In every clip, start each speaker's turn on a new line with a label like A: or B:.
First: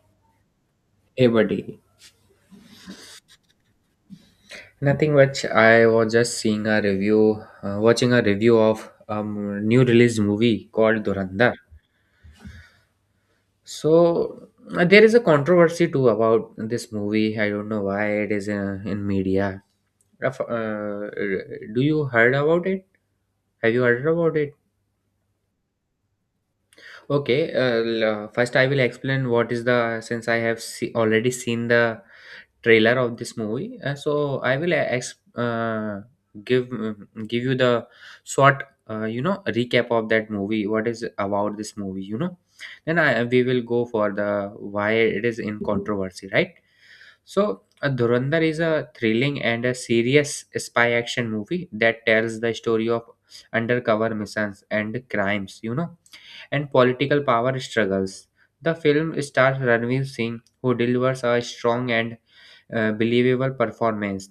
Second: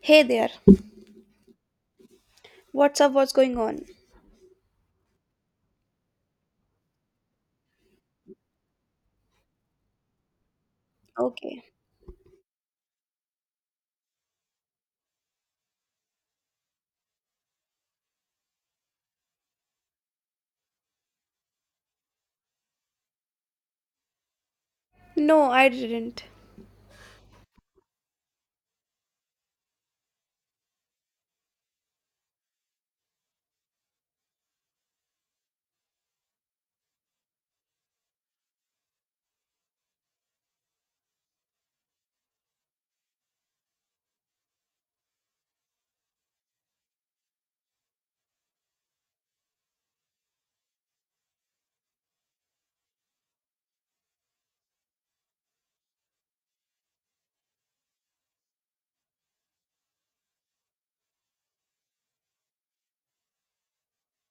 A: Hey there.
B: Hey buddy,
A: What's up? What's going on?
B: nothing much. I was just seeing a review, watching a review of a new released movie called Durandar.
A: Okay.
B: So there is a controversy too about this movie. I don't know why it is in media. Raf- Uh, do you heard about it? Have you heard about it?
A: No, I didn't.
B: Okay, first I will explain what is the since I have already seen the trailer of this movie. So I will give you the short recap of that movie. What is about this movie? Then I we will go for the why it is in controversy, right? So Dhurandhar is a thrilling and a serious spy action movie that tells the story of undercover missions and crimes. And political power struggles. The film stars Ranveer Singh, who delivers a strong and believable performance,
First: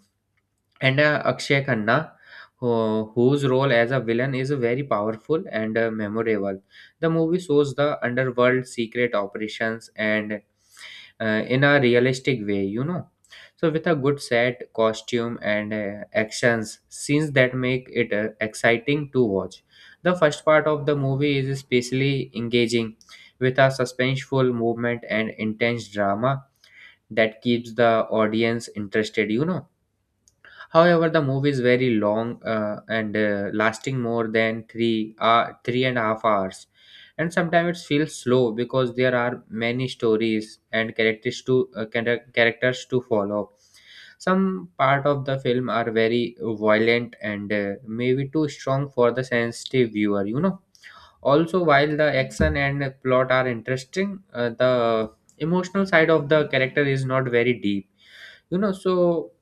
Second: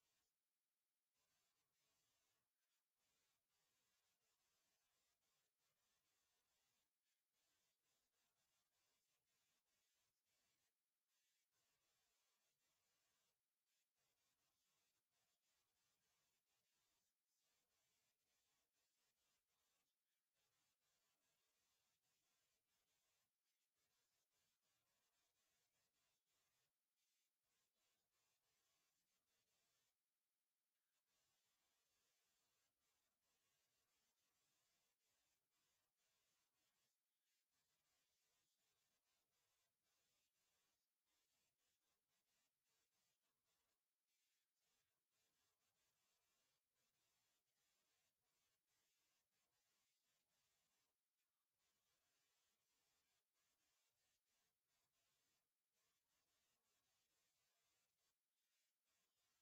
B: and Akshay Khanna, whose role as a villain is very powerful and memorable. The movie shows the underworld secret operations and in a realistic way, so with a good set costume and actions scenes that make it exciting to watch. The first part of the movie is especially engaging with a suspenseful movement and intense drama that keeps the audience interested. However, the movie is very long, and lasting more than 3.5 hours, and sometimes it feels slow because there are many stories and characters to follow. Some part of the film are very violent and maybe too strong for the sensitive viewer. Also, while the action and plot are interesting, the emotional side of the character is not very deep. So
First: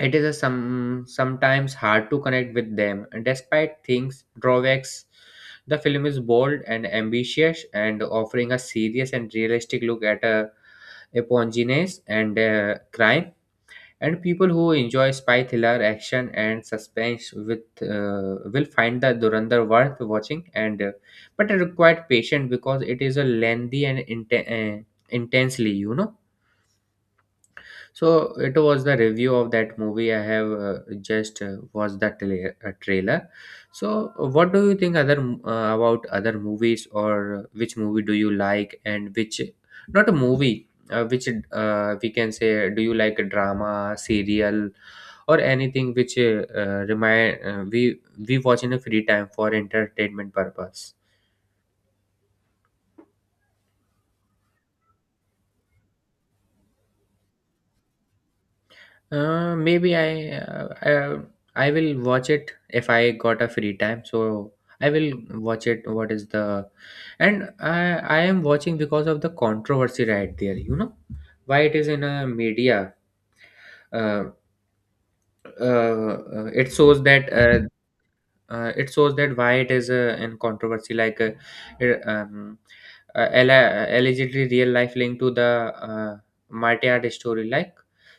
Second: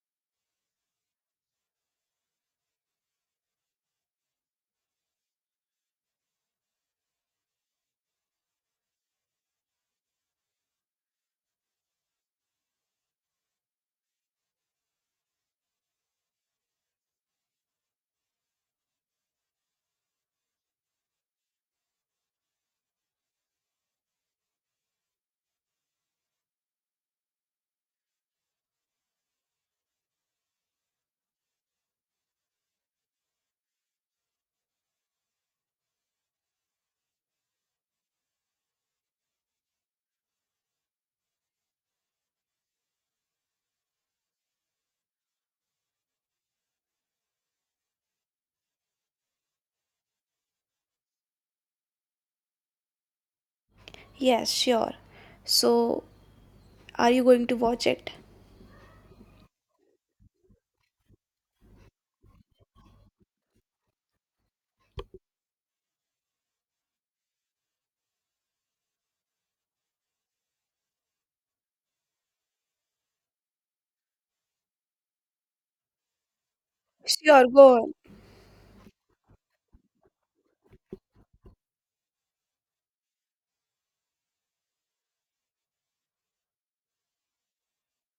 B: it is sometimes hard to connect with them. Despite things drawbacks, the film is bold and ambitious and offering a serious and realistic look at a eponginess and crime. And people who enjoy spy thriller, action, and suspense with will find the Durandar worth watching. And but it required patience because it is a lengthy and intensely. So it was the review of that movie. I have just watched the trailer. So what do you think about other movies, or which movie do you like, and which not a movie, which we can say, do you like a drama, serial, or anything which remind we watch in a free time for entertainment purpose?
A: Yes, sure. So, are you going to watch it?
B: Maybe I will watch it if I got a free time. So I will watch it. And I am watching because of the controversy right there. Why it is in a media. Uh, uh, uh, it shows that
A: Sure,
B: uh,
A: go on.
B: it shows that why it is in controversy, like it, um, allegedly real life linked to the uh, Martyard story. Like,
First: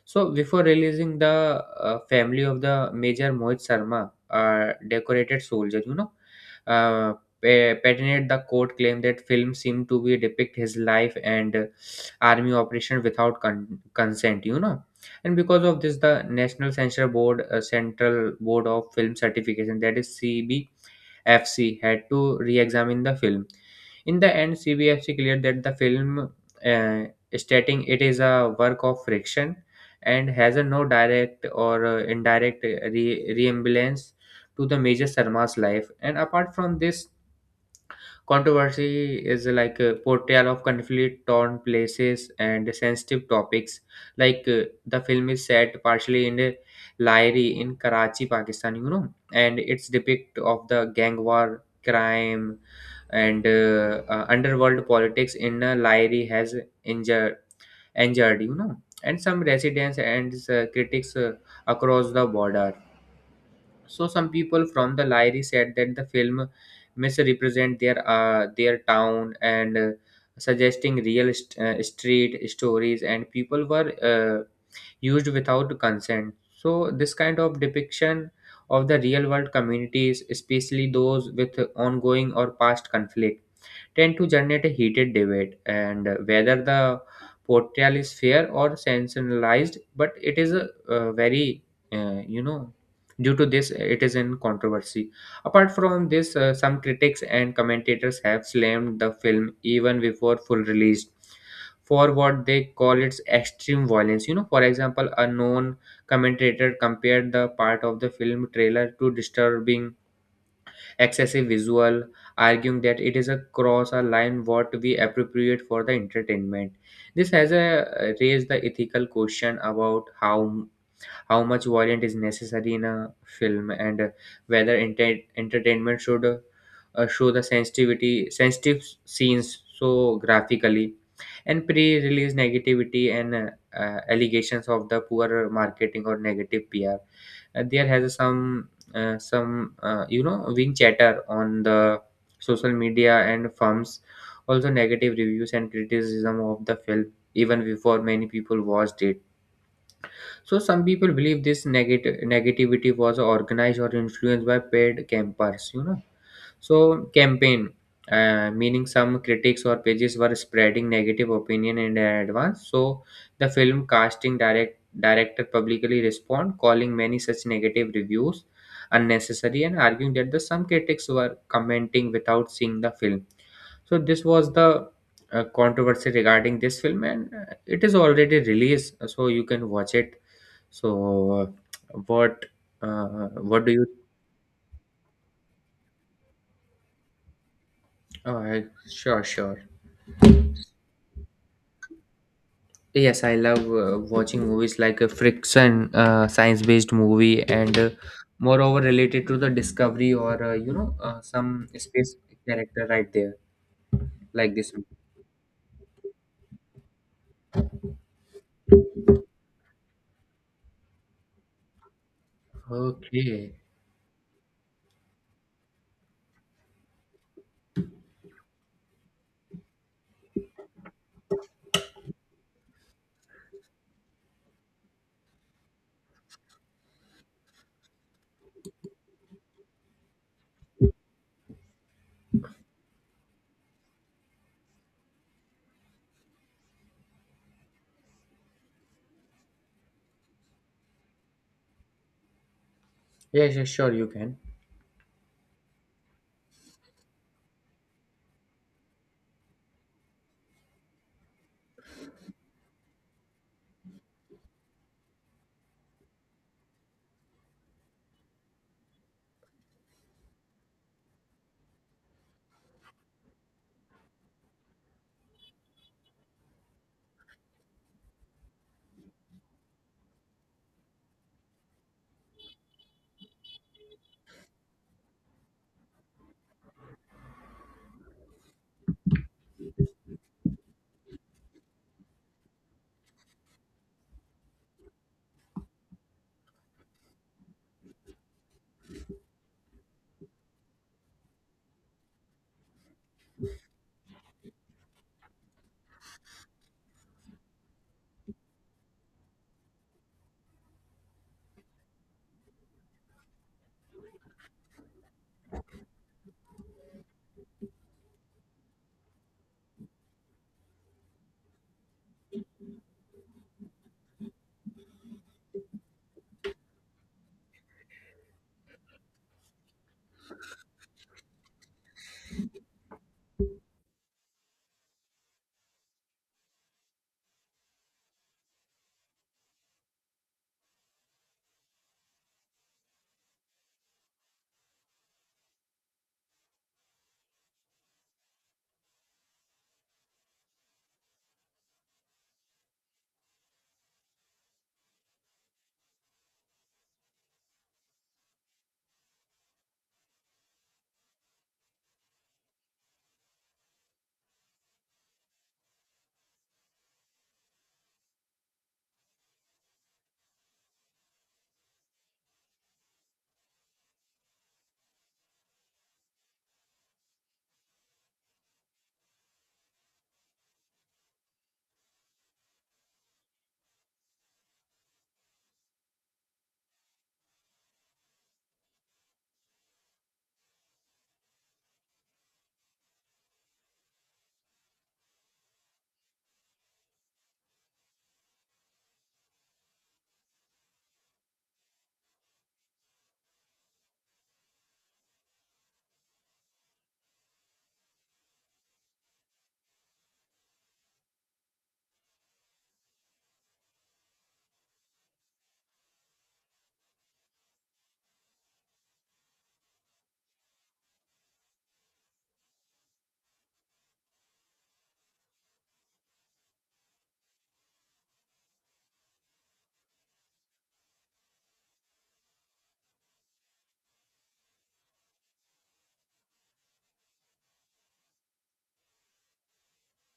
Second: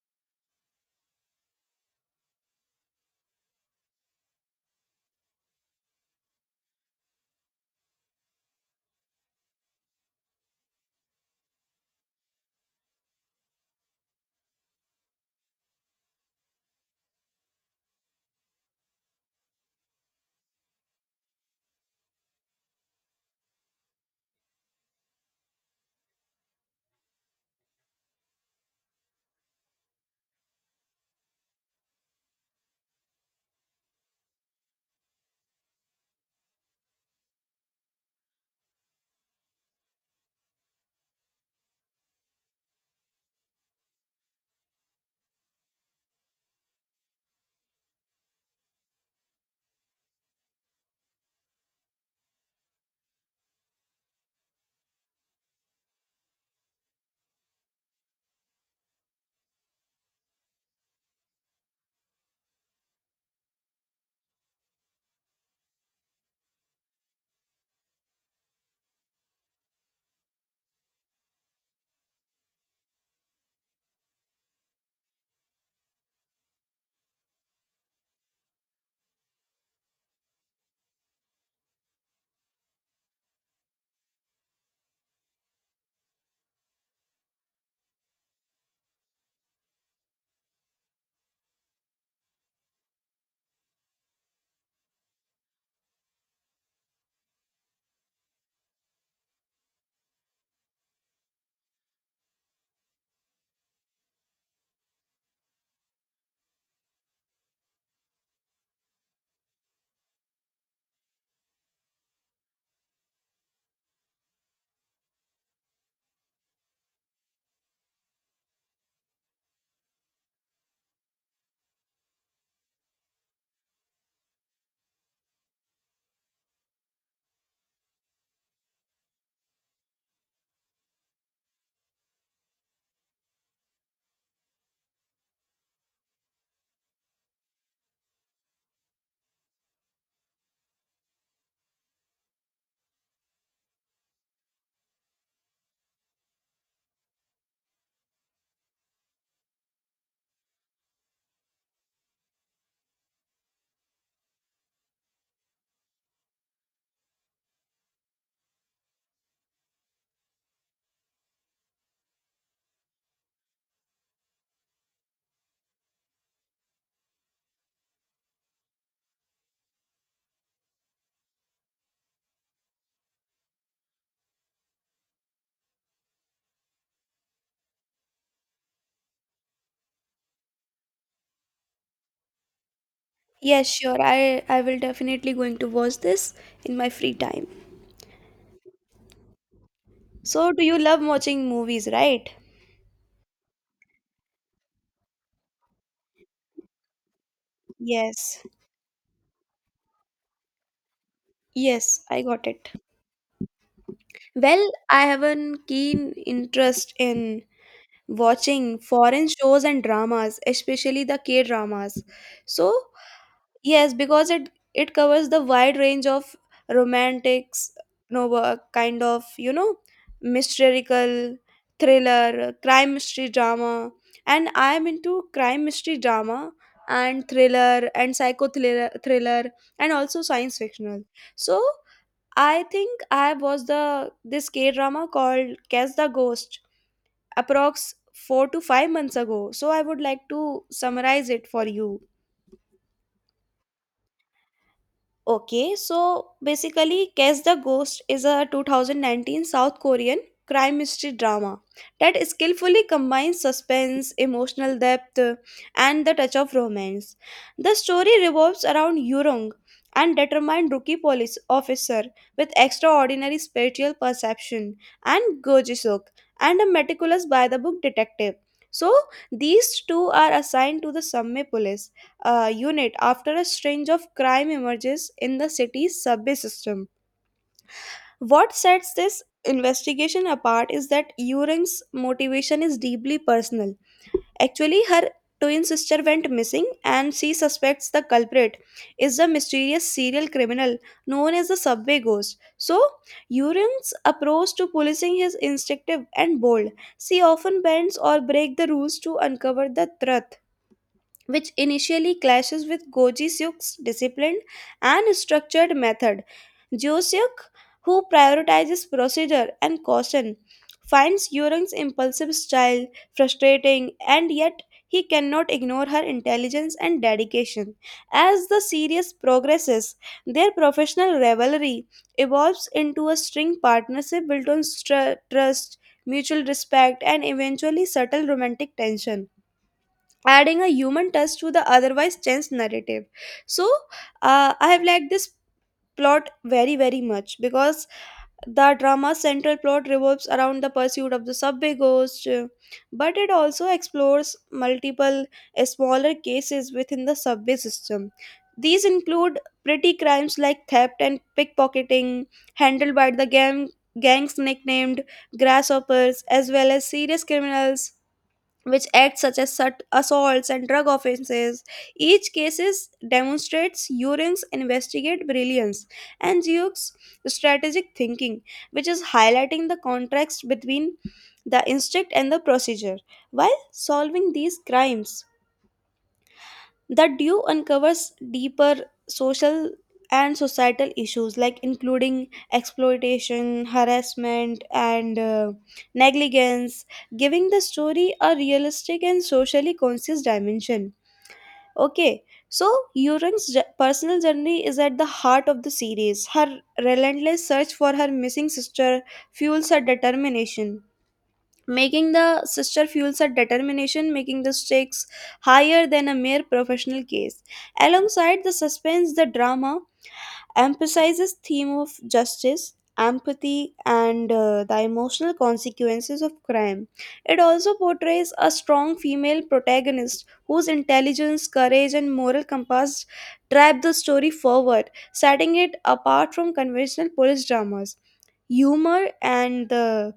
B: so before releasing, the family of the major Mohit Sharma, decorated soldier, uh, patented the court claim that film seemed to be depict his life, and army operation without consent. And because of this, the national censure board, central board of film certification, that is CBFC, had to re-examine the film. In the end, CBFC cleared that the film, uh, stating it is a work of friction and has a no direct or indirect resemblance to the major Sarma's life. And apart from this, controversy is like a portrayal of conflict torn places and sensitive topics. Like, the film is set partially in a Lahiri in Karachi, Pakistan, and it's depict of the gang war, crime, and underworld politics in Lahiri has injured, injured, and some residents and critics across the border. So some people from the Lyri said that the film misrepresent their town, and suggesting real street stories, and people were used without consent. So this kind of depiction of the real world communities, especially those with ongoing or past conflict, tend to generate a heated debate and whether the portrayal is fair or sensationalized, but it is very uh, you know Due to this, it is in controversy. Apart from this, some critics and commentators have slammed the film even before full release for what they call its extreme violence. For example, a known commentator compared the part of the film trailer to disturbing excessive visual, arguing that it is across a line what we appropriate for the entertainment. This has raised the ethical question about how much violence is necessary in a film, and whether entertainment should show the sensitivity sensitive scenes so graphically, and pre-release negativity, and allegations of the poor marketing or negative PR. There has some wing chatter on the social media and firms. Also negative reviews and criticism of the film, even before many people watched it. So some people believe this negative negativity was organized or influenced by paid campers. So campaign, meaning some critics or pages were spreading negative opinion in advance. So the film casting director publicly respond, calling many such negative reviews unnecessary, and arguing that the some critics were commenting without seeing the film. So this was the controversy regarding this film, and it is already released, so you can watch it. So, uh, what uh, what
A: Yes,
B: do you?
A: sure. I will definitely going to watch this in my free time.
B: Oh, sure, sure.
A: So, do you love watching movies, right?
B: Yes, I love watching movies like a friction, science-based movie, and
A: Yes.
B: moreover related to the discovery, or some
A: Yes,
B: space
A: I got it.
B: character right there, like
A: Well,
B: this one.
A: I have a keen interest in watching foreign shows and dramas, especially the K-dramas. So,
B: Okay.
A: yes, because it covers the wide range of romantics, novel, kind of, mystical, thriller, crime mystery drama, and I am into crime mystery drama and thriller and psycho thriller, thriller and also science fictional. So I think I was the this K drama called Catch the Ghost, approx 4 to 5 months ago. So I would like to summarize it for you.
B: Yes, yes, sure, you can.
A: Okay, so basically, Catch the Ghost is a 2019 South Korean crime mystery drama that skillfully combines suspense, emotional depth, and the touch of romance. The story revolves around Yurong, an determined rookie police officer with extraordinary spiritual perception, and Go ji and a meticulous by-the-book detective. So, these two are assigned to the Samme Police unit after a string of crime emerges in the city's subway system. What sets this investigation apart is that Euring's motivation is deeply personal. Actually, her twin sister went missing, and she suspects the culprit is the mysterious serial criminal known as the subway ghost. So, Euring's approach to policing is instinctive and bold. She often bends or breaks the rules to uncover the truth, which initially clashes with Goji Seok's disciplined and structured method. Jo Seok, who prioritizes procedure and caution, finds Yurung's impulsive style frustrating, and yet he cannot ignore her intelligence and dedication. As the series progresses, their professional rivalry evolves into a string partnership built on trust, mutual respect, and eventually subtle romantic tension, adding a human touch to the otherwise tense narrative. So I have liked this plot very very much, because the drama's central plot revolves around the pursuit of the subway ghost, but it also explores multiple smaller cases within the subway system. These include petty crimes like theft and pickpocketing handled by the gangs nicknamed grasshoppers, as well as serious criminals which acts such as assaults and drug offenses. Each cases demonstrates Euring's investigate brilliance and Ziyuk's strategic thinking, which is highlighting the contrast between the instinct and the procedure. While solving these crimes, the due uncovers deeper social and societal issues like including exploitation, harassment, and negligence, giving the story a realistic and socially conscious dimension. Okay, so Yurang's personal journey is at the heart of the series. Her relentless search for her missing sister fuels her determination, making the stakes higher than a mere professional case. Alongside the suspense, the drama emphasizes theme of justice, empathy, and the emotional consequences of crime. It also portrays a strong female protagonist whose intelligence, courage, and moral compass drive the story forward, setting it apart from conventional police dramas. Humor and the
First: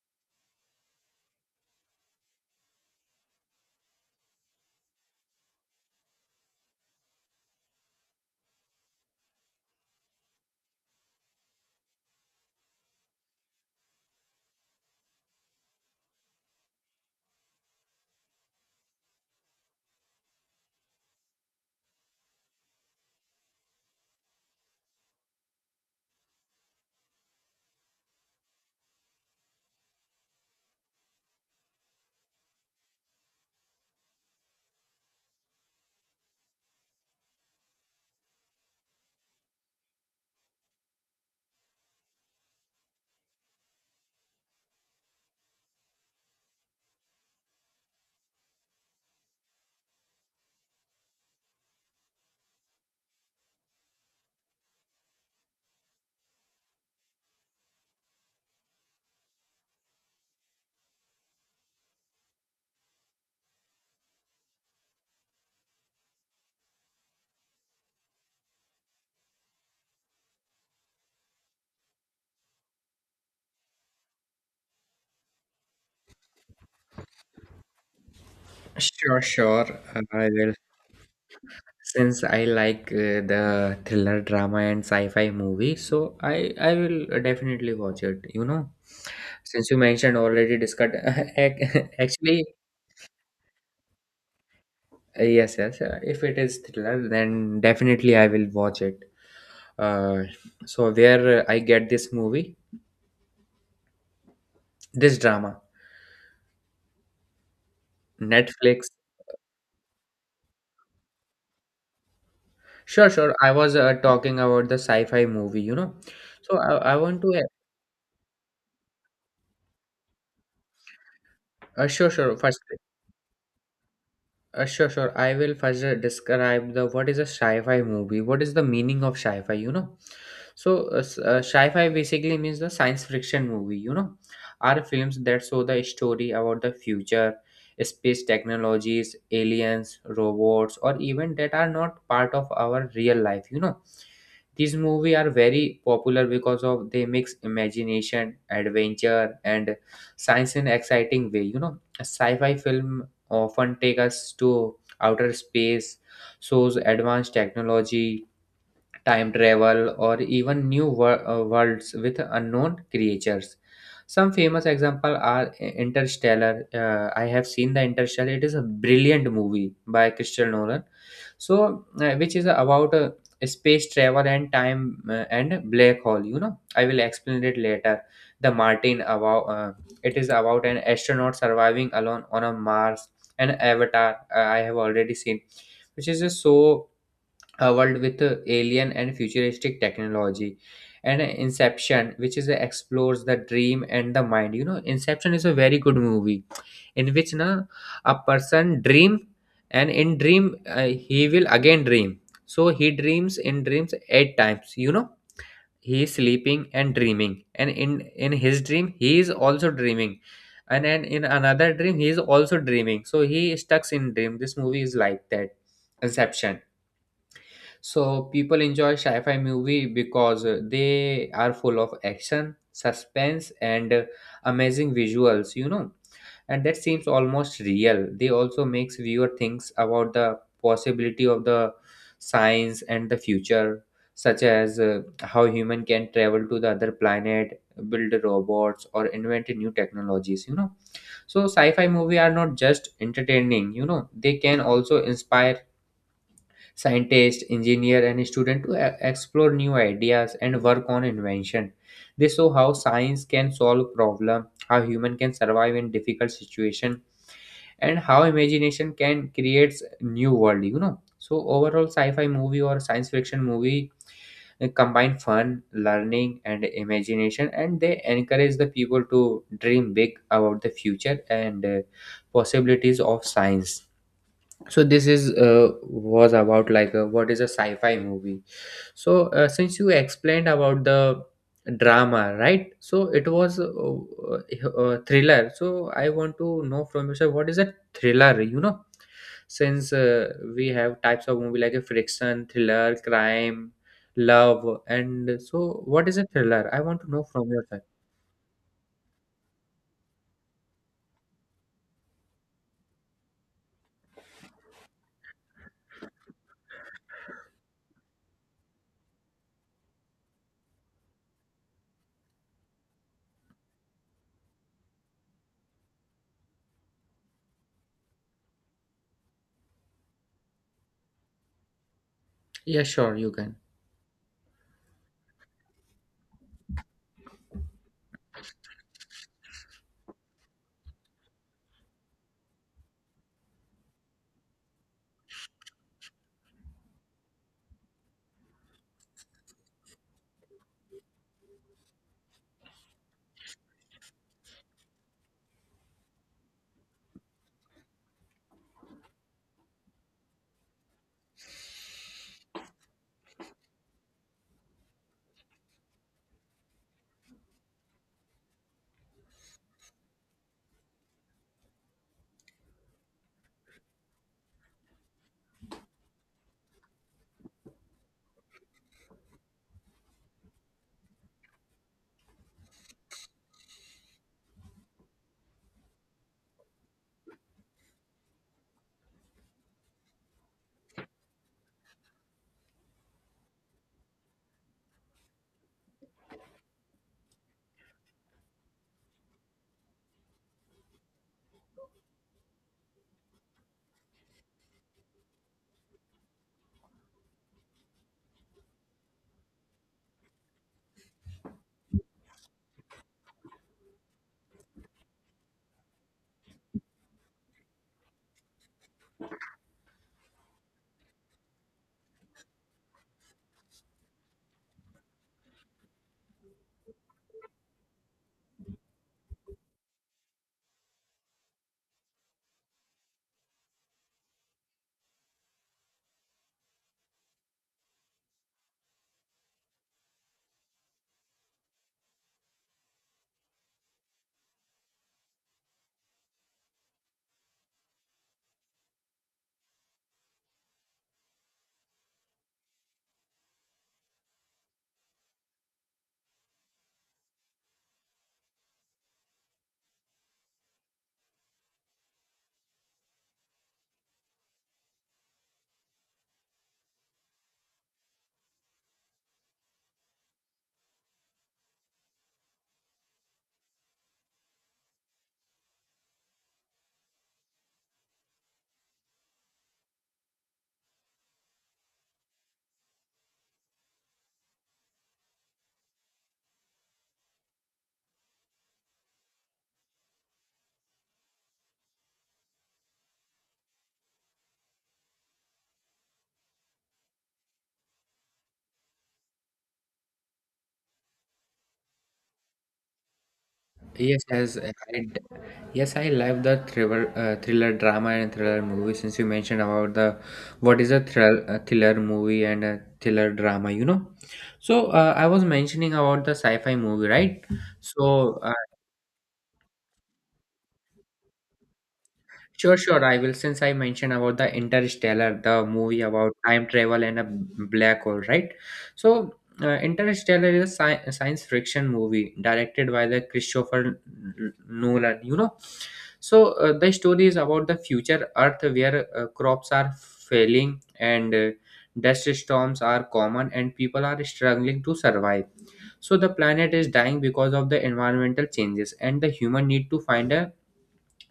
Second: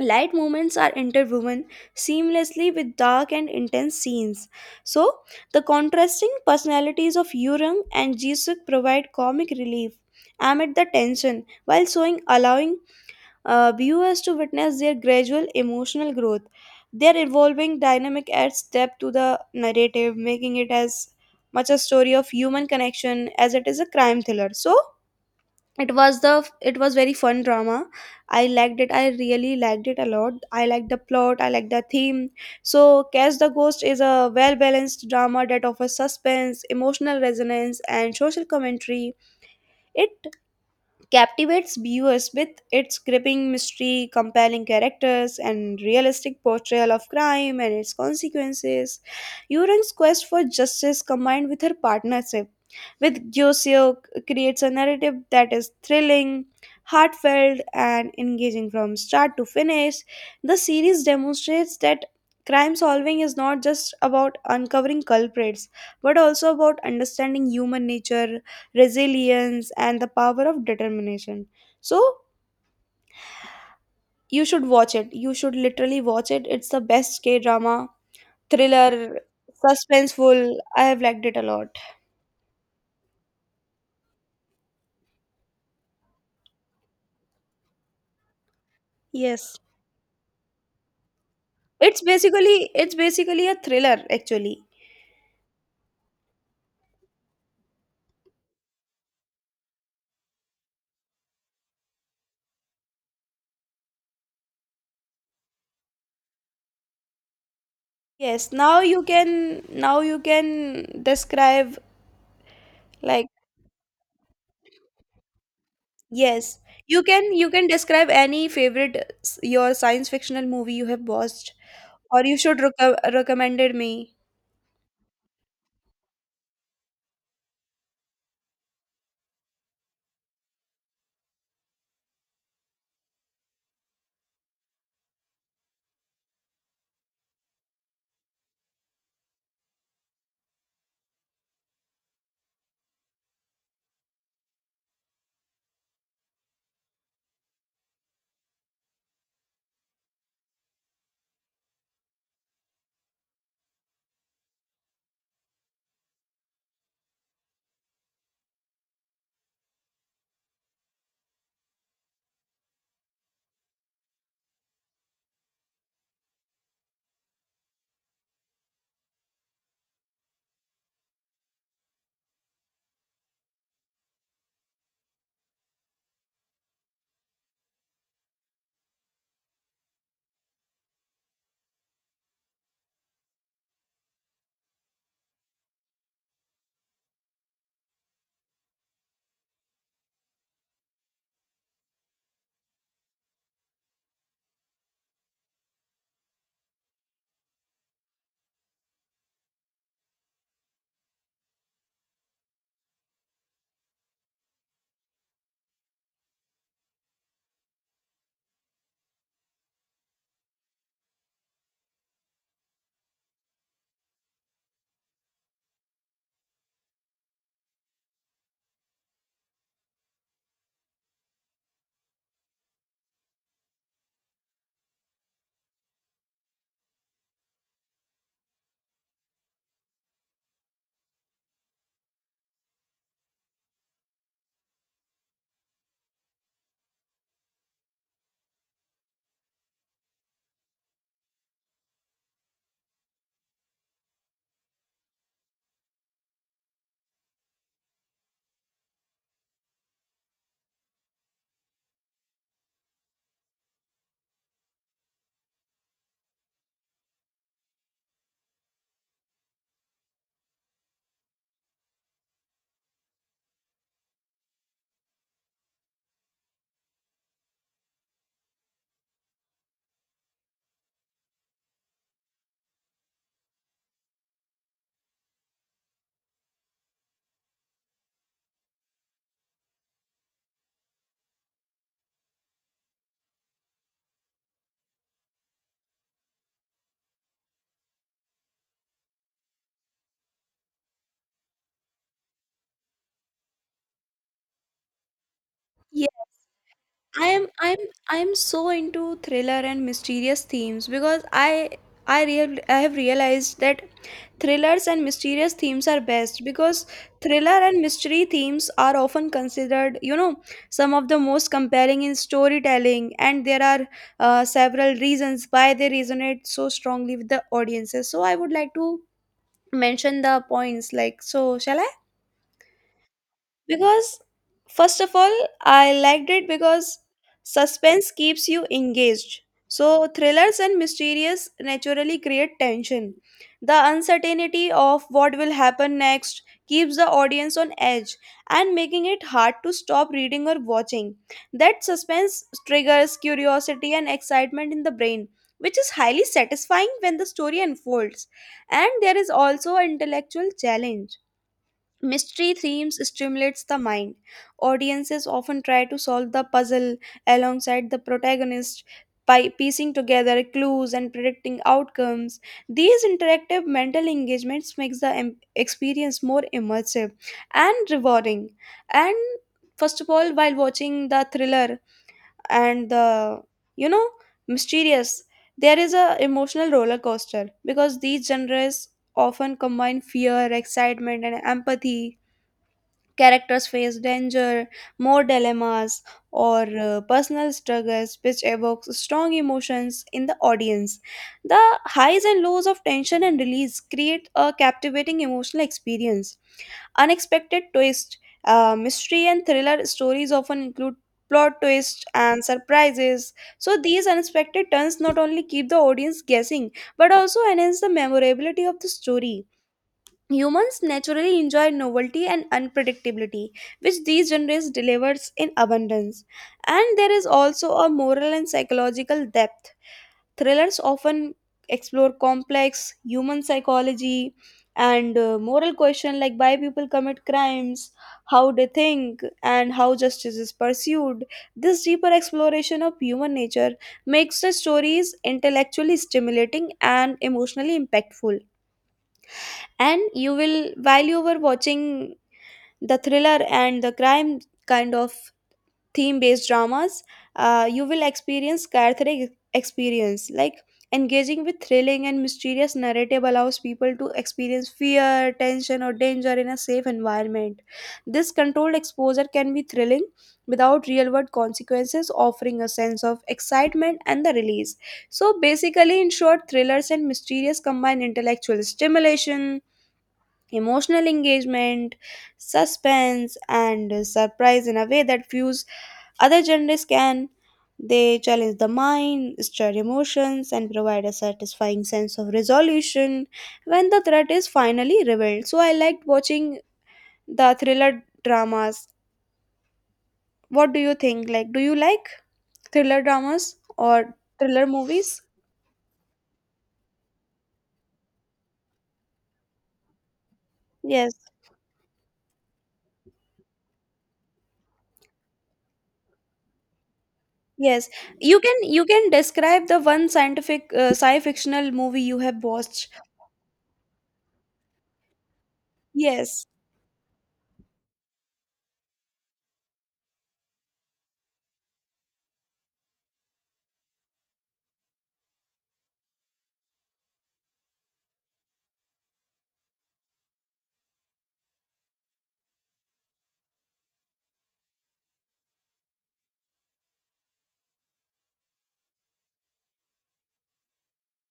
A: light movements are interwoven seamlessly with dark and intense scenes. So, the contrasting personalities of Yurung and Jisuk provide comic relief amid the tension, while showing allowing viewers to witness their gradual emotional growth. Their evolving dynamic adds depth to the narrative, making it as much a story of human connection as it is a crime thriller. So, it was the it was very fun drama. I liked it. I really liked it a lot. I liked the plot, I liked the theme. So Catch the Ghost is a well balanced drama that offers suspense, emotional resonance, and social commentary. It captivates viewers with its gripping mystery, compelling characters, and realistic portrayal of crime and its consequences. Yurang's quest for justice, combined with her partnership with Josio, creates a narrative that is thrilling, heartfelt, and engaging from start to finish. The series demonstrates that crime solving is not just about uncovering culprits, but also about understanding human nature, resilience, and the power of determination. So, you should watch it. You should literally watch it. It's the best K drama, thriller,
B: Sure, sure. I will.
A: suspenseful. I have liked it a lot.
B: Since I like the thriller, drama, and sci-fi movie, so I will definitely watch it.
A: Yes.
B: Since you mentioned already discussed,
A: It's
B: actually,
A: basically, it's basically a thriller actually.
B: yes, yes. If it is thriller, then definitely I will watch it. Uh, so where I get this movie, this drama,
A: Yes, now
B: Netflix.
A: you can, now you can describe
B: Sure,
A: like,
B: sure. I was talking about the sci-fi movie,
A: yes.
B: So I
A: You
B: want
A: can, you
B: to.
A: can describe any favorite your science fictional movie you have watched,
B: Sure,
A: or
B: sure.
A: you should
B: First,
A: recommended me.
B: Sure, sure. I will first describe the what is a sci-fi movie. What is the meaning of sci-fi? Sci-fi basically means the science fiction movie. Are films that show the story about the future, space technologies, aliens, robots, or even that are not part of our real life. These movies are very popular because of they mix imagination, adventure, and science in exciting way. A sci-fi film often take us to outer space, shows advanced technology, time travel, or even new worlds with unknown creatures. Some famous examples are Interstellar. I have seen the Interstellar. It is a brilliant movie by Christopher Nolan, which is about space travel and time and black hole. I will explain it later. The Martin, about, it is about an astronaut surviving alone on a Mars. An Avatar, I have already seen, which is just so a world with alien and futuristic technology. And Inception, which is explores the dream and the mind. Inception is a very good movie, in which a person dream, and in dream he will again dream. So he dreams in dreams 8 times. He is sleeping and dreaming, and in his dream he is also dreaming, and then in another dream he is also dreaming, so he is stuck in dream. This movie is like that, Inception. So people enjoy sci-fi movie because they are full of action, suspense, and amazing visuals. And that seems almost real. They also makes viewer thinks about the possibility of the science and the future, such as how human can travel to the other planet, build robots, or invent new technologies. So sci-fi movie are not just entertaining. They can also inspire scientist, engineer, and student to explore new ideas and work on invention. They show how science can solve problem, how human can survive in difficult situation, and how imagination can create new world. You know, so overall, sci-fi movie or science fiction movie combine fun, learning, and imagination, and they encourage the people to dream big about the future and possibilities of science. So this is was about, like, what is a sci-fi movie. So since you explained about the drama, right? So it was thriller. So I want to know from you, sir, what is a thriller. Since we have types of movie like a friction, thriller, crime, love, and so what is a thriller? I want to know
A: I am
B: from your
A: I'm
B: side.
A: I'm so into thriller and mysterious themes, because I real I have realized that thrillers and mysterious themes are best, because thriller and mystery themes are often considered, you know, some of the most compelling in storytelling, and there are several reasons why they resonate so strongly with the audiences. So I would like to mention the points like, so shall I,
B: Yeah, sure, you can.
A: because, first of all, I liked it because suspense keeps you engaged. So, thrillers and mysterious naturally create tension. The uncertainty of what will happen next keeps the audience on edge and making it hard to stop reading or watching. That suspense triggers curiosity and excitement in the brain, which is highly satisfying when the story unfolds. And there is also an intellectual challenge. Mystery themes stimulates the mind. Audiences often try to solve the puzzle alongside the protagonist by piecing together clues and predicting outcomes. These interactive mental engagements makes the experience more immersive and rewarding. And first of all, while watching the thriller and the, you know, mysterious, there is a emotional roller coaster, because these genres often combine fear, excitement, and empathy. Characters face danger, more dilemmas, or personal struggles, which evokes strong emotions in the audience. The highs and lows of tension and release create a captivating emotional experience. Unexpected twist, mystery, and thriller stories often include plot twists and surprises. So these unexpected turns not only keep the audience guessing but also enhance the memorability of the story. Humans naturally enjoy novelty and unpredictability, which these genres delivers in abundance. And there is also a moral and psychological depth. Thrillers often explore complex human psychology and moral questions, like why people commit crimes, how they think, and how justice is pursued. This deeper exploration of human nature makes the stories intellectually stimulating and emotionally impactful. And you will, while you were watching the thriller and the crime kind of theme based dramas, you will experience cathartic experience, like engaging with thrilling and mysterious narrative allows people to experience fear, tension, or danger in a safe environment. This controlled exposure can be thrilling without real world consequences, offering a sense of excitement and the release. So basically, in short, thrillers and mysterious combine intellectual stimulation, emotional engagement, suspense, and surprise in a way that few other genres can. They challenge the mind, stir emotions, and provide a satisfying sense of resolution when the threat is finally revealed. So I liked watching the thriller dramas. What do you think? Like, do you like thriller dramas or
B: yes as
A: thriller
B: i
A: movies?
B: Yes, I love the thriller drama and thriller movie. Since you mentioned about the what is a
A: Yes.
B: thriller movie and a thriller drama. So I was mentioning about the sci-fi movie, right?
A: Yes,
B: So
A: you
B: uh,
A: can, you can describe the one scientific sci-fictional movie you have
B: Sure,
A: watched.
B: sure. I will. Since I mentioned about the Interstellar, the movie about
A: Yes.
B: time travel and a black hole, right? So, Interstellar is a science fiction movie directed by the Christopher Nolan. So the story is about the future Earth where crops are failing, and dust storms are common, and people are struggling to survive. So the planet is dying because of the environmental changes, and the human need to find a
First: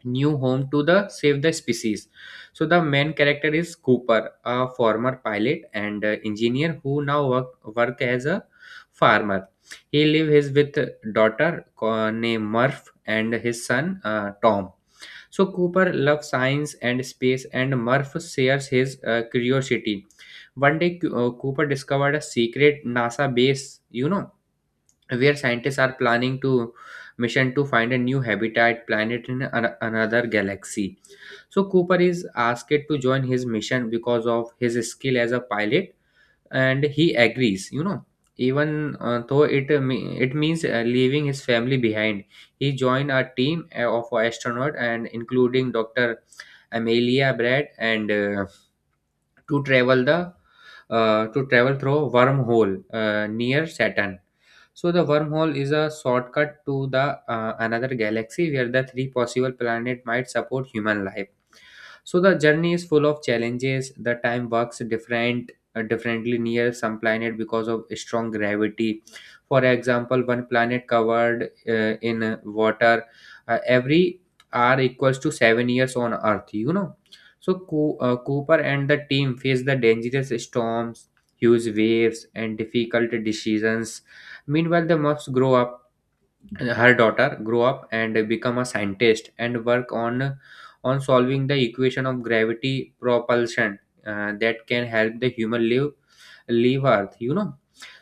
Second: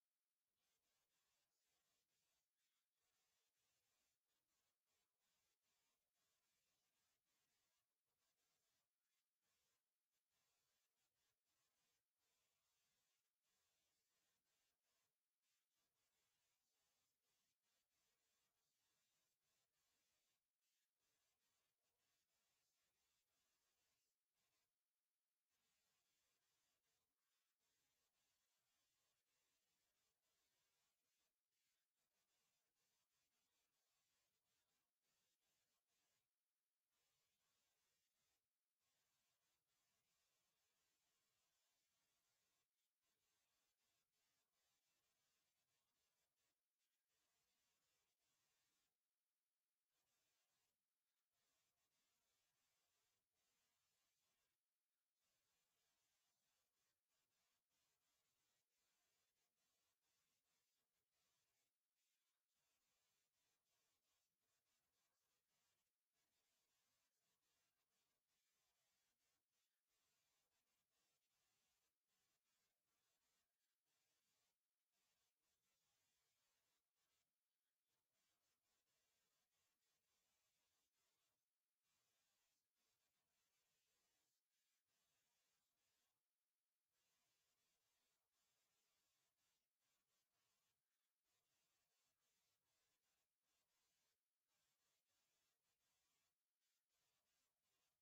B: new home to the save the species. So the main character is Cooper, a former pilot and engineer who now work as a farmer. He lives his with daughter named Murph and his son Tom. So Cooper loves science and space, and Murph shares his curiosity. One day, Cooper discovered a secret NASA base, where scientists are planning to mission to find a new habitat planet in another galaxy. So Cooper is asked to join his mission because of his skill as a pilot, and he agrees, even though it means leaving his family behind. He joined a team of astronaut and including Dr. Amelia Brad, and to travel the to travel through wormhole near Saturn. So the wormhole is a shortcut to the another galaxy where the three possible planet might support human life. So the journey is full of challenges. The time works differently near some planet because of strong gravity. For example, one planet covered in water, every hour equals to 7 years on Earth. So Cooper and the team face the dangerous storms, huge waves, and difficult decisions. Meanwhile, the moths grow up her daughter grow up and become a scientist and work on solving the equation of gravity propulsion that can help the human live leave earth.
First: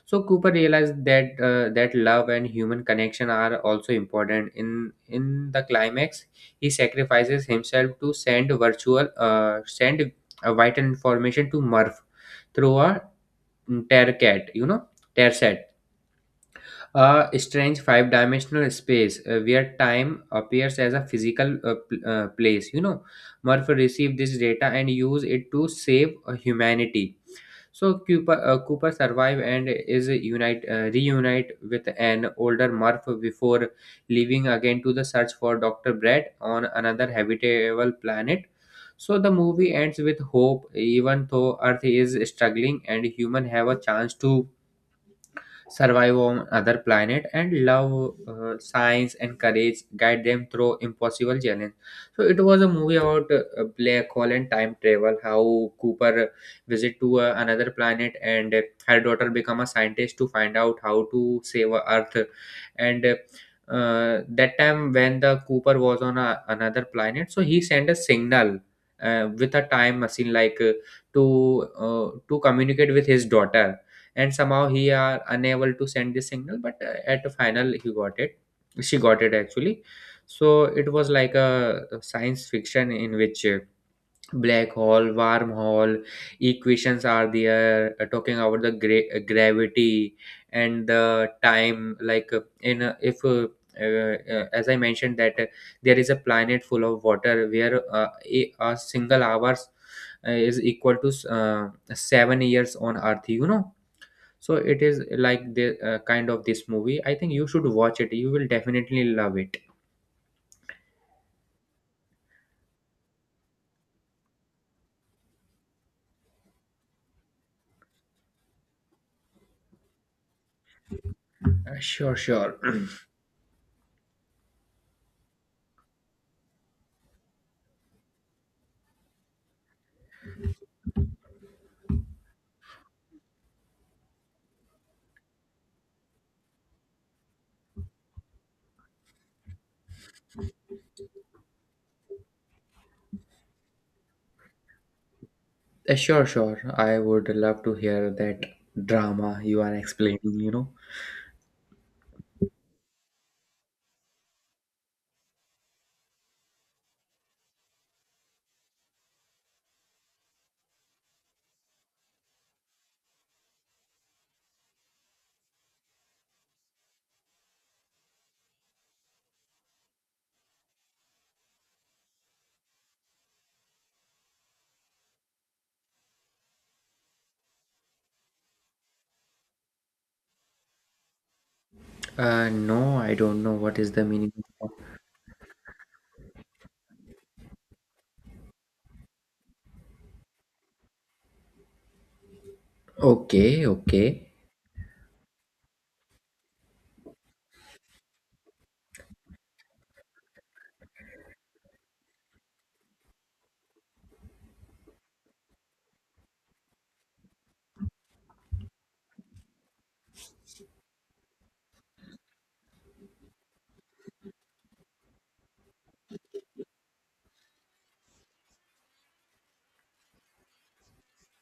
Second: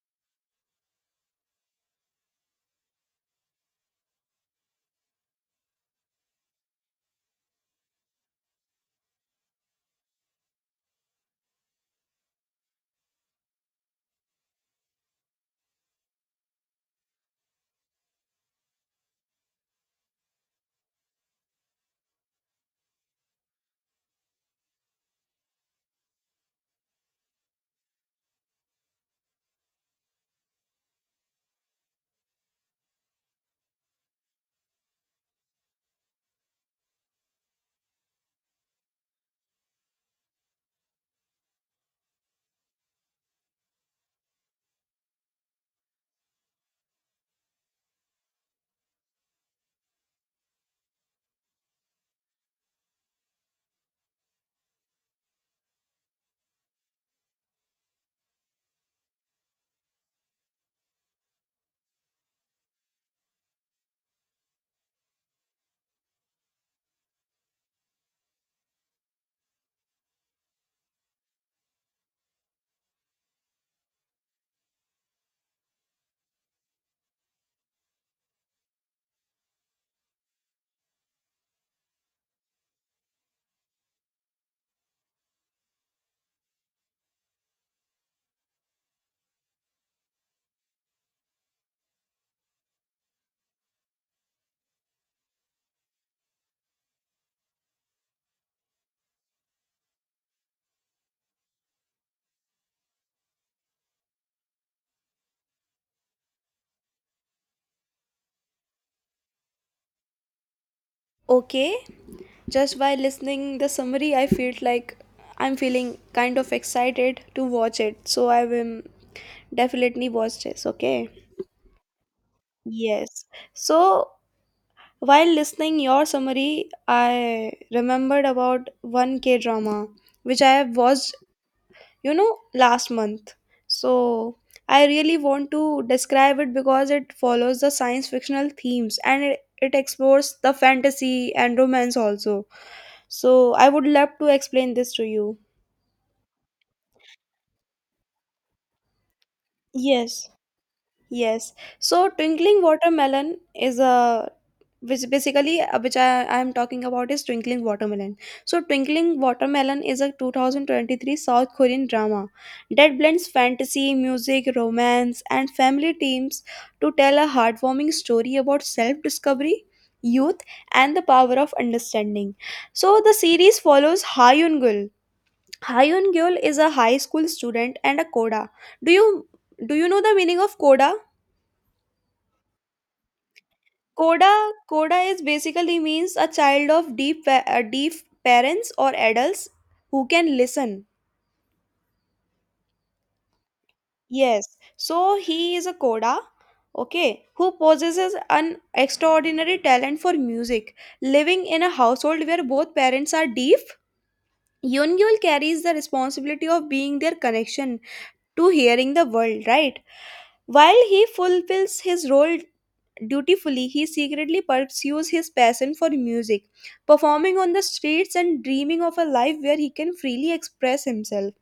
B: So Cooper realized that love and human connection are also important in the climax. He sacrifices himself to send a vital information to Murph through a tear cat. Tearset, a strange five dimensional space where time appears as a physical place. Murphy received this data and used it to save humanity. So Cooper survive and is unite reunite with an older Murph before leaving again to the search for Doctor Brett on another habitable planet. So the movie ends with hope, even though Earth is struggling and human have a chance to survive on other planet, and love science and courage guide them through impossible challenge. So it was a movie about black hole and time travel, how Cooper visit to another planet, and her daughter become a scientist to find out how to save earth. And that time when the Cooper was on another planet, so he sent a signal with a time machine, like, to communicate with his daughter. And somehow he are unable to send the signal, but at the final he got it. She got it, actually. So it was like a science fiction in which black hole, wormhole, equations are there, talking about the gravity and the time, like, in if as I mentioned that, there is a planet full of water where a single hours is equal to 7 years on earth. So it is like the kind of this movie. I think you should watch it. You will definitely love it.
A: Okay, just by listening the summary, I felt like I'm feeling kind of excited to watch it. So I will definitely watch this. Okay.
B: Sure, sure.
A: Yes. So while listening your summary, I remembered about one K drama which I have watched, you know, last month. So I really want to describe it because it follows the science fictional themes, and it explores the fantasy and romance also. So I would love to explain this to you.
B: Sure, sure. I would love to hear that drama you are
A: Yes,
B: explaining.
A: yes. So twinkling watermelon is a which basically, which I am talking about is twinkling watermelon. So twinkling watermelon is a 2023 South Korean drama that blends fantasy, music, romance, and family themes to tell a heartwarming story about self-discovery, youth, and the power of understanding. So the series follows Ha Yoon-gul. Hyun Gyul is a high school student and a coda. Do you know the meaning of coda?
B: No, I don't know what is the meaning
A: Coda
B: of.
A: coda is basically means a child of deaf parents or adults who can listen.
B: Okay, okay.
A: Yes. So he is a coda, okay, who possesses an extraordinary talent for music. Living in a household where both parents are deaf, Yun Yul carries the responsibility of being their connection to hearing the world, right? While he fulfills his role dutifully, he secretly pursues his passion for music, performing on the streets and dreaming of a life where he can freely express himself.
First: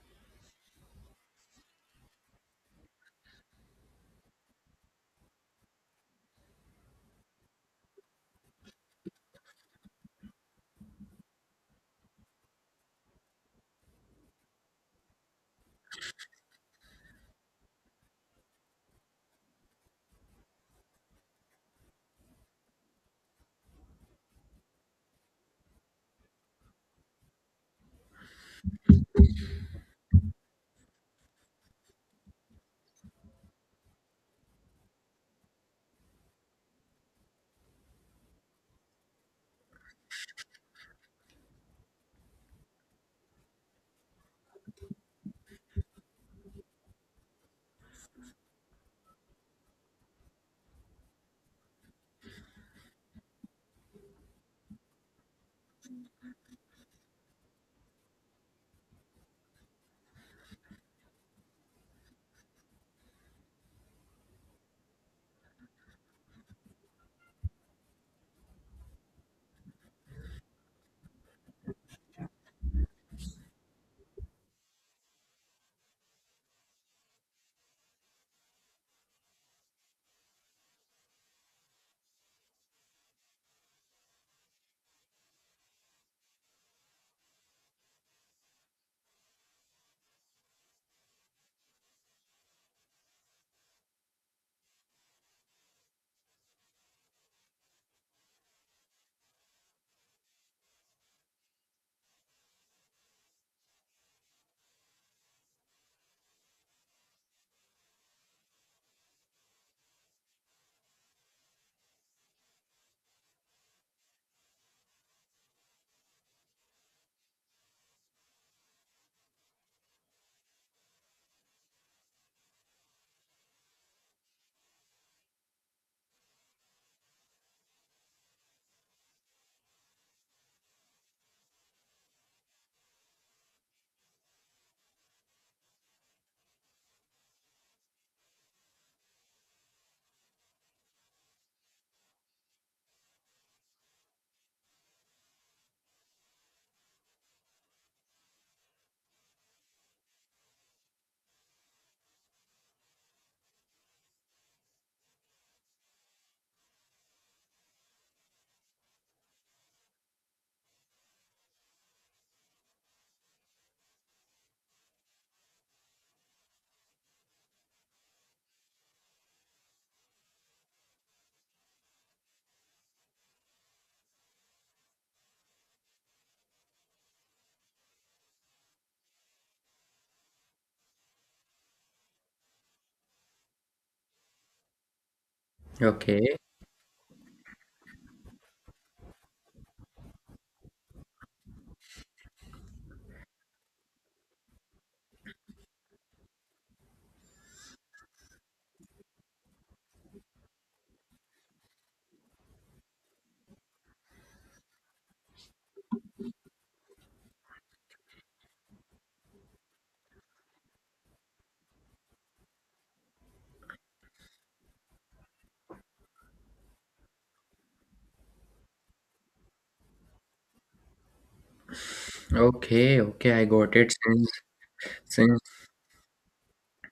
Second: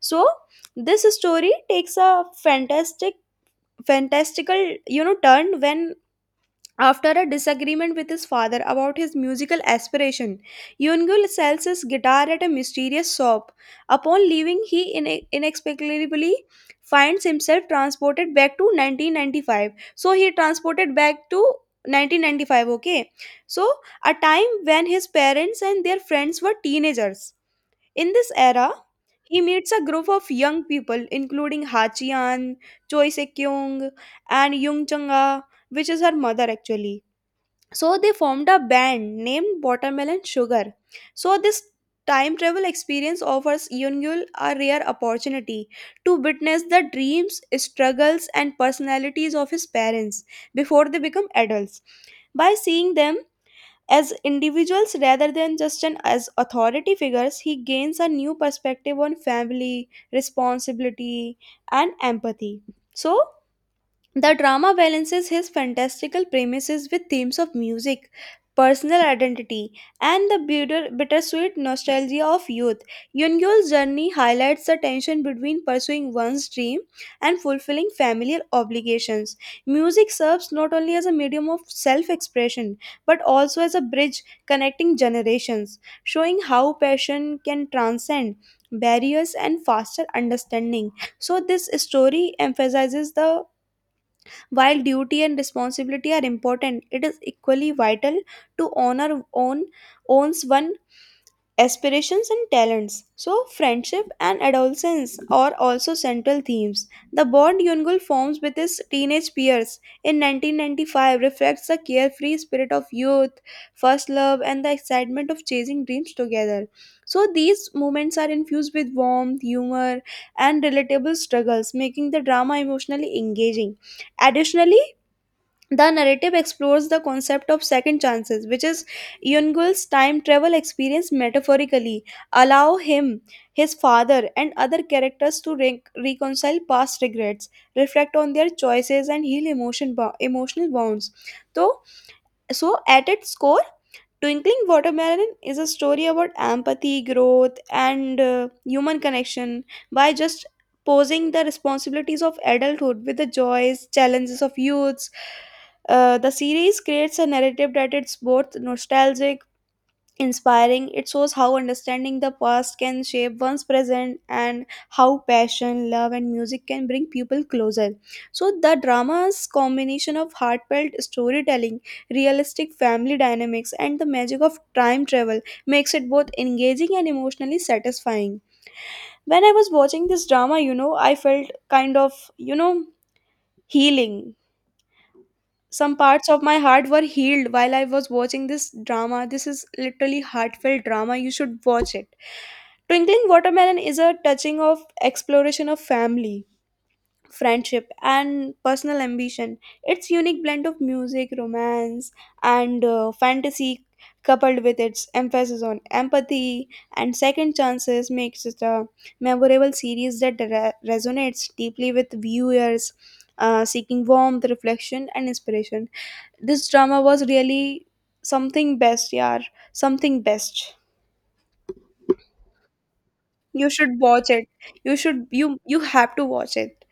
A: So, this story takes a fantastical, you know, turn when, after a disagreement with his father about his musical aspiration, Yungul sells his guitar at a mysterious shop. Upon leaving, he inexplicably finds himself transported back to 1995. So he transported back to 1995, okay? So, a time when his parents and their friends were teenagers. In this era, he meets a group of young people including Hachian, Choi Sekyung, and Yung Changa, which is her mother actually, so they formed a band named Watermelon Sugar. So this time travel experience offers Yungul a rare opportunity to witness the dreams, struggles, and personalities of his parents before they become adults. By seeing them as individuals rather than just as authority figures, he gains a new perspective on family, responsibility, and empathy. So the drama balances his fantastical premises with themes of music, personal identity, and the bittersweet nostalgia of youth. Yoon Gyul's journey highlights the tension between pursuing one's dream and fulfilling familial obligations. Music serves not only as a medium of self expression but also as a bridge connecting generations, showing how passion can transcend barriers and foster understanding. So this story emphasizes the while duty and responsibility are important, it is equally vital to honor own owns one aspirations and talents. So friendship and adolescence are also central themes. The bond Yungul forms with his teenage peers in 1995 reflects the carefree spirit of youth, first love, and the excitement of chasing dreams together. So these moments are infused with warmth, humor, and relatable struggles, making the drama emotionally engaging. Additionally, the narrative explores the concept of second chances, which is Yungul's time travel experience metaphorically, allow him, his father, and other characters to reconcile past regrets, reflect on their choices, and heal emotional bonds. So, so, at its core, Twinkling Watermelon is a story about empathy, growth, and human connection by just posing the responsibilities of adulthood with the joys, challenges of youths. The series creates a narrative that is both nostalgic inspiring. It shows how understanding the past can shape one's present and how passion, love, and music can bring people closer. So, the drama's combination of heartfelt storytelling, realistic family dynamics, and the magic of time travel makes it both engaging and emotionally satisfying. When I was watching this drama, you know, I felt kind of, you know, healing, some parts
B: Okay,
A: of my heart were healed while I was watching this drama. This is literally heartfelt drama. You should watch it. Twinkling Watermelon is a touching of exploration of family, friendship, and personal ambition. Its unique blend of music, romance, and fantasy, coupled with its emphasis on empathy and second chances, makes it a memorable series that resonates deeply with viewers seeking warmth, reflection, and inspiration. This drama was really something best, yeah, something best.
B: okay, okay, I
A: You
B: got it.
A: should watch it. You should,
B: Since
A: you have to watch it.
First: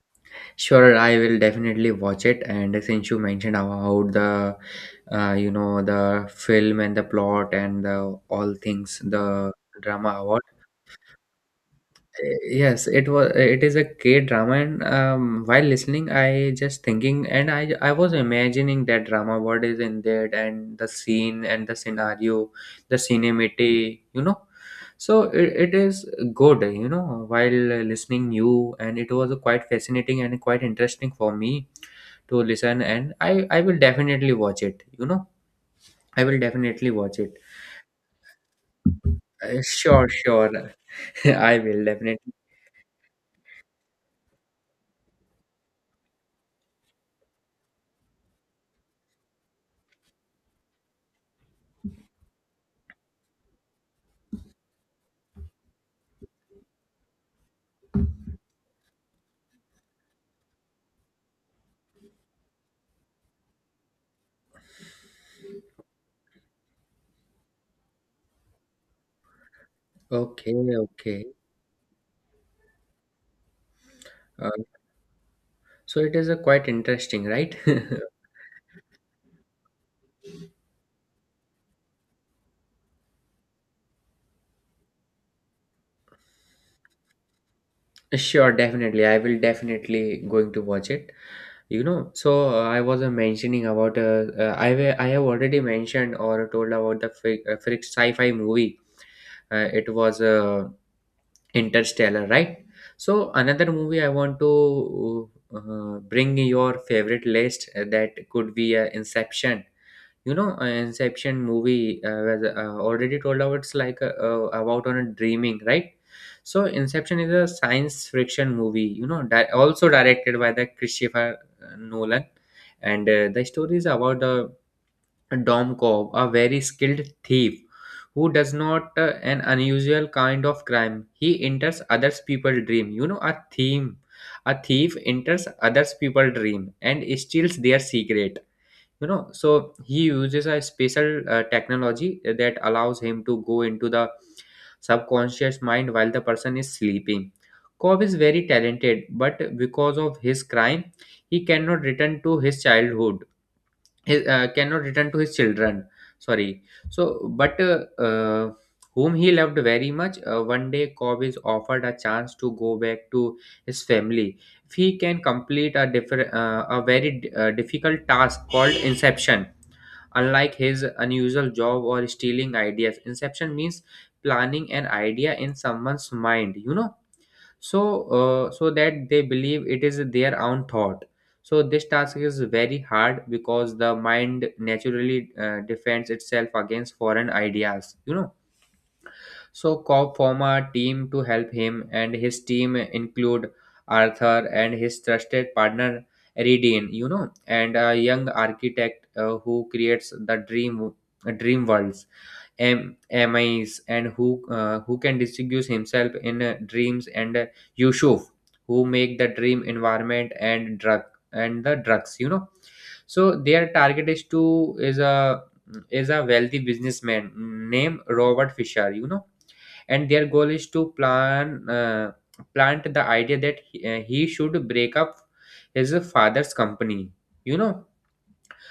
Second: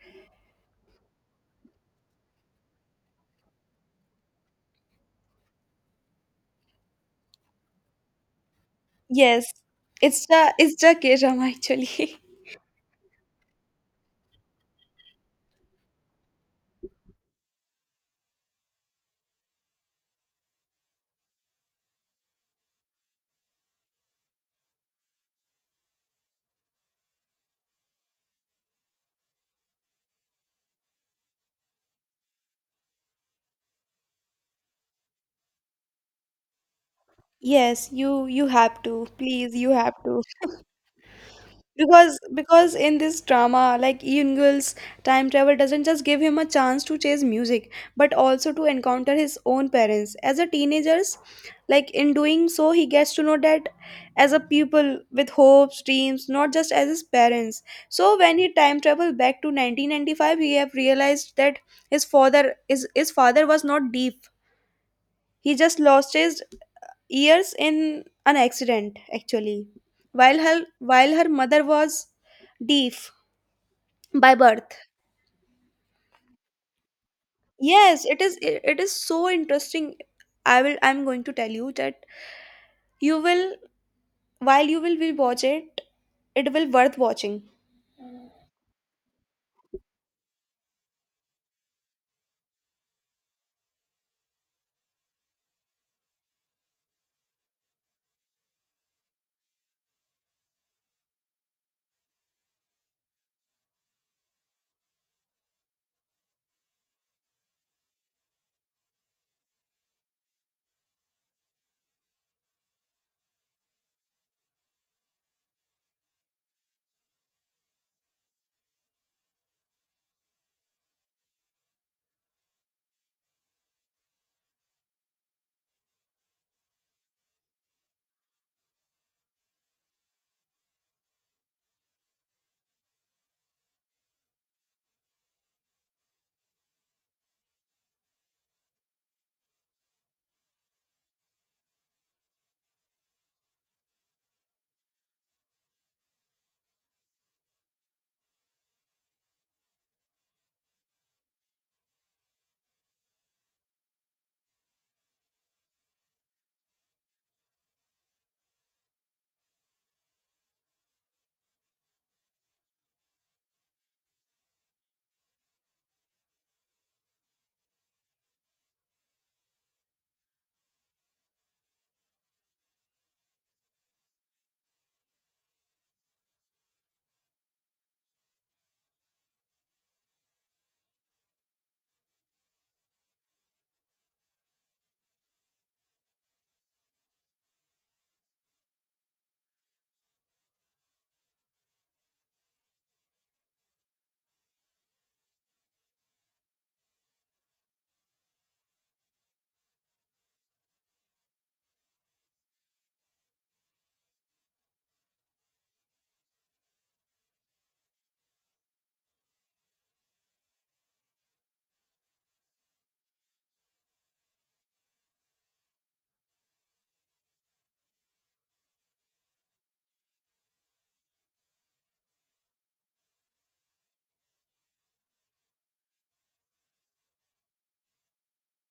B: sure, I will definitely watch it. And since you mentioned about the uh, you know the film and the plot and the all things,
A: Yes,
B: the drama
A: it's
B: about.
A: the K-drama actually.
B: Yes, it was. It is a K drama, and while listening, I just thinking, and I was imagining that drama. What is in that, and the scene, and the scenario, the cinematic. So it is good. While listening you, and it was quite fascinating and quite interesting for me to listen. And I will definitely watch it. I will definitely watch it.
A: Yes, you have to. Please, you have
B: Sure,
A: to.
B: sure. I will
A: Because
B: definitely.
A: because in this drama, like Eun, time travel doesn't just give him a chance to chase music, but also to encounter his own parents. As a teenagers, like in doing so, he gets to know that as a pupil with hopes, dreams, not just as his parents. So when he time travel back to 1995, he have realized that his father was not deep. He just lost his ears in an accident, actually, while
B: Okay,
A: her while
B: okay.
A: her mother was deaf by
B: Uh,
A: birth.
B: So it is a quite interesting, right?
A: Yes, it is. It is so interesting. I will. I'm going to tell you that you will while you will watch it. It will worth watching.
B: Sure, definitely. I will definitely going to watch it. I was mentioning about I have already mentioned or told about the fi- frick sci-fi movie. It was Interstellar, right? So another movie I want to bring your favorite list, that could be Inception. Inception movie was already told how it's like, about on a dreaming, right? So Inception is a science fiction movie, also directed by the Christopher Nolan. And the story is about the Dom Cobb, a very skilled thief who does not an unusual kind of crime. He enters others people dream, a thief enters others people dream and steals their secret. So he uses a special technology that allows him to go into the subconscious mind while the person is sleeping. Cobb is very talented, but because of his crime he cannot return to his childhood, cannot return to his children. Sorry. So but uh, whom he loved very much. One day, Cobb is offered a chance to go back to his family if he can complete a very difficult task called inception. Unlike his unusual job or stealing ideas, inception means planning an idea in someone's mind, so that they believe it is their own thought. So this task is very hard because the mind naturally defends itself against foreign ideas, so Cobb formed a team to help him, and his team include Arthur and his trusted partner Eridan, and a young architect who creates the dream worlds. MIs and who can distinguish himself in dreams, and Yusuf, who make the dream environment and drugs, so their target is a wealthy businessman named Robert Fisher, and their goal is to plant the idea that he should break up his father's company, you know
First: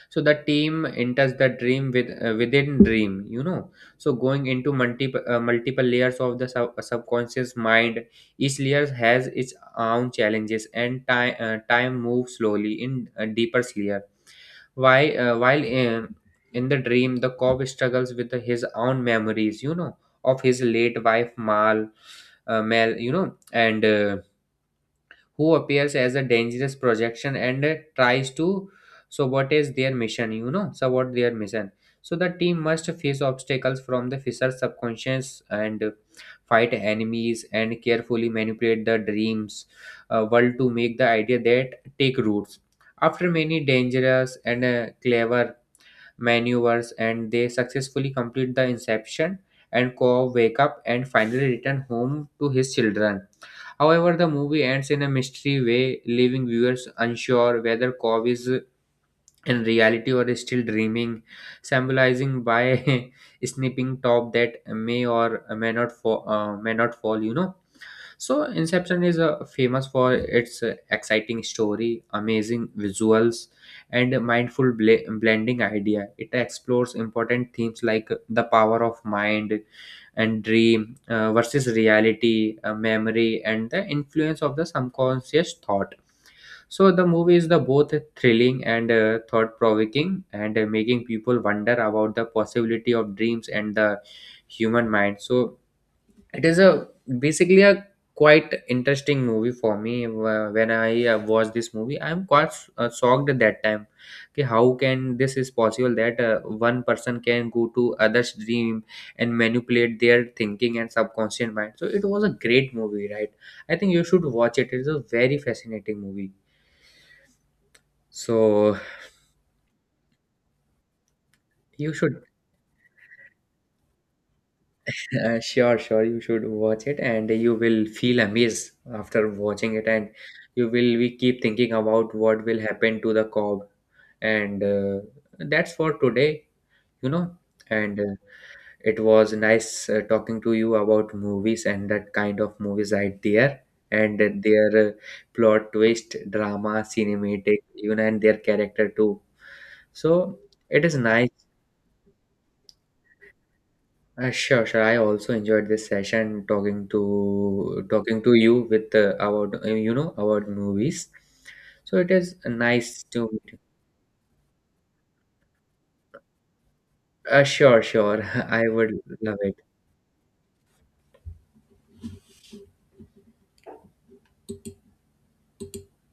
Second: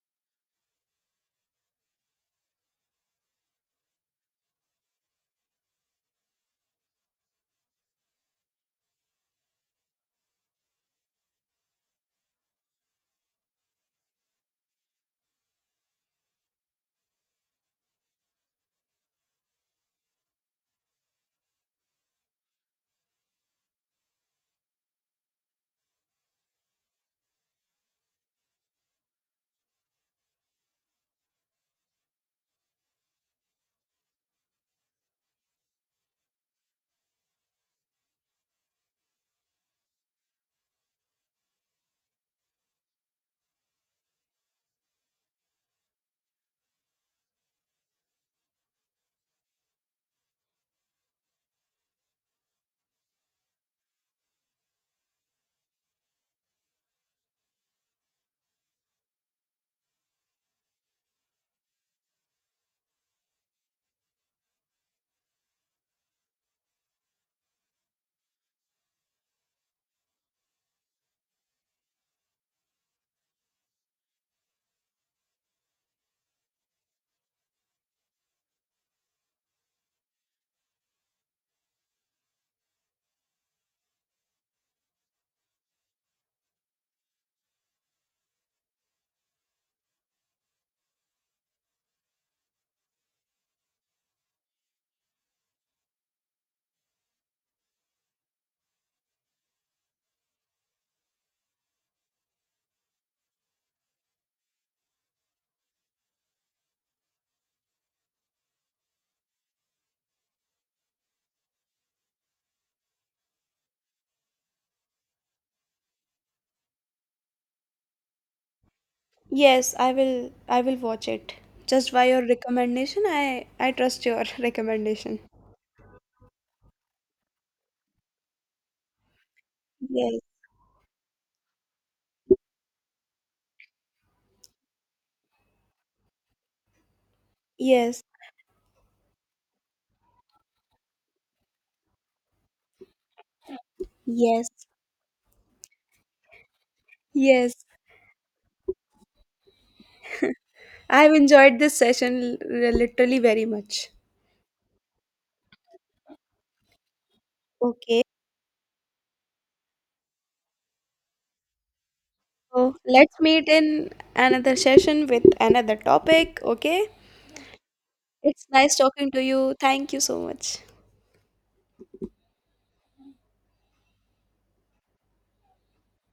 B: so the team enters the dream within dream, so going into multiple layers of the subconscious mind. Each layer has its own challenges, and time moves slowly in a deeper layer. Why While in the dream, the cop struggles with his own memories, of his late wife mal Mel, and who appears as a dangerous projection and tries to sabotage their mission, sabotage their mission. So the team must face obstacles from the Fisher's subconscious and fight enemies and carefully manipulate the dreams world to make the idea that take roots. After many dangerous and clever maneuvers, and they successfully complete the inception, and Ko wake up and finally return home to his children. However, the movie ends in a mystery way, leaving viewers unsure whether Cobb is in reality or is still dreaming, symbolizing by snipping top that may not fall. So, Inception is famous for its exciting story, amazing visuals, and mindful blending idea. It explores important themes like the power of mind and dream versus reality, memory, and the influence of the subconscious thought. So, the movie is the both thrilling and thought-provoking, and making people wonder about the possibility of dreams and the human mind. So, it is a basically a quite interesting movie for me. When I watched this movie, I am quite shocked at that time. Okay, how can this is possible that one person can go to others' dream and manipulate their thinking and subconscious mind? So it was a great movie, right? I think you should watch it. It is a very fascinating movie. So
A: Yes, I will. I will watch it. Just
B: you
A: by
B: should.
A: your recommendation, I trust your recommendation.
B: Sure, sure. You should watch it, and you will feel amazed after watching it, and
A: Yes.
B: you will we keep thinking about what will happen to the Cob, and that's for today, you know. And
A: Yes.
B: it was nice talking to you about movies and that kind of movies right there, and
A: Yes.
B: their plot twist, drama, cinematic,
A: Yes.
B: and their character too. So it is
A: I've
B: nice.
A: enjoyed this session literally very much.
B: Sure, sure. I also enjoyed this session talking to
A: Okay,
B: talking to you with about about movies. So it is
A: so
B: nice
A: let's
B: to meet
A: meet
B: you.
A: in another session with another topic. Okay,
B: Sure, sure.
A: it's
B: I
A: nice
B: would
A: talking to
B: love
A: you.
B: it.
A: Thank you so much.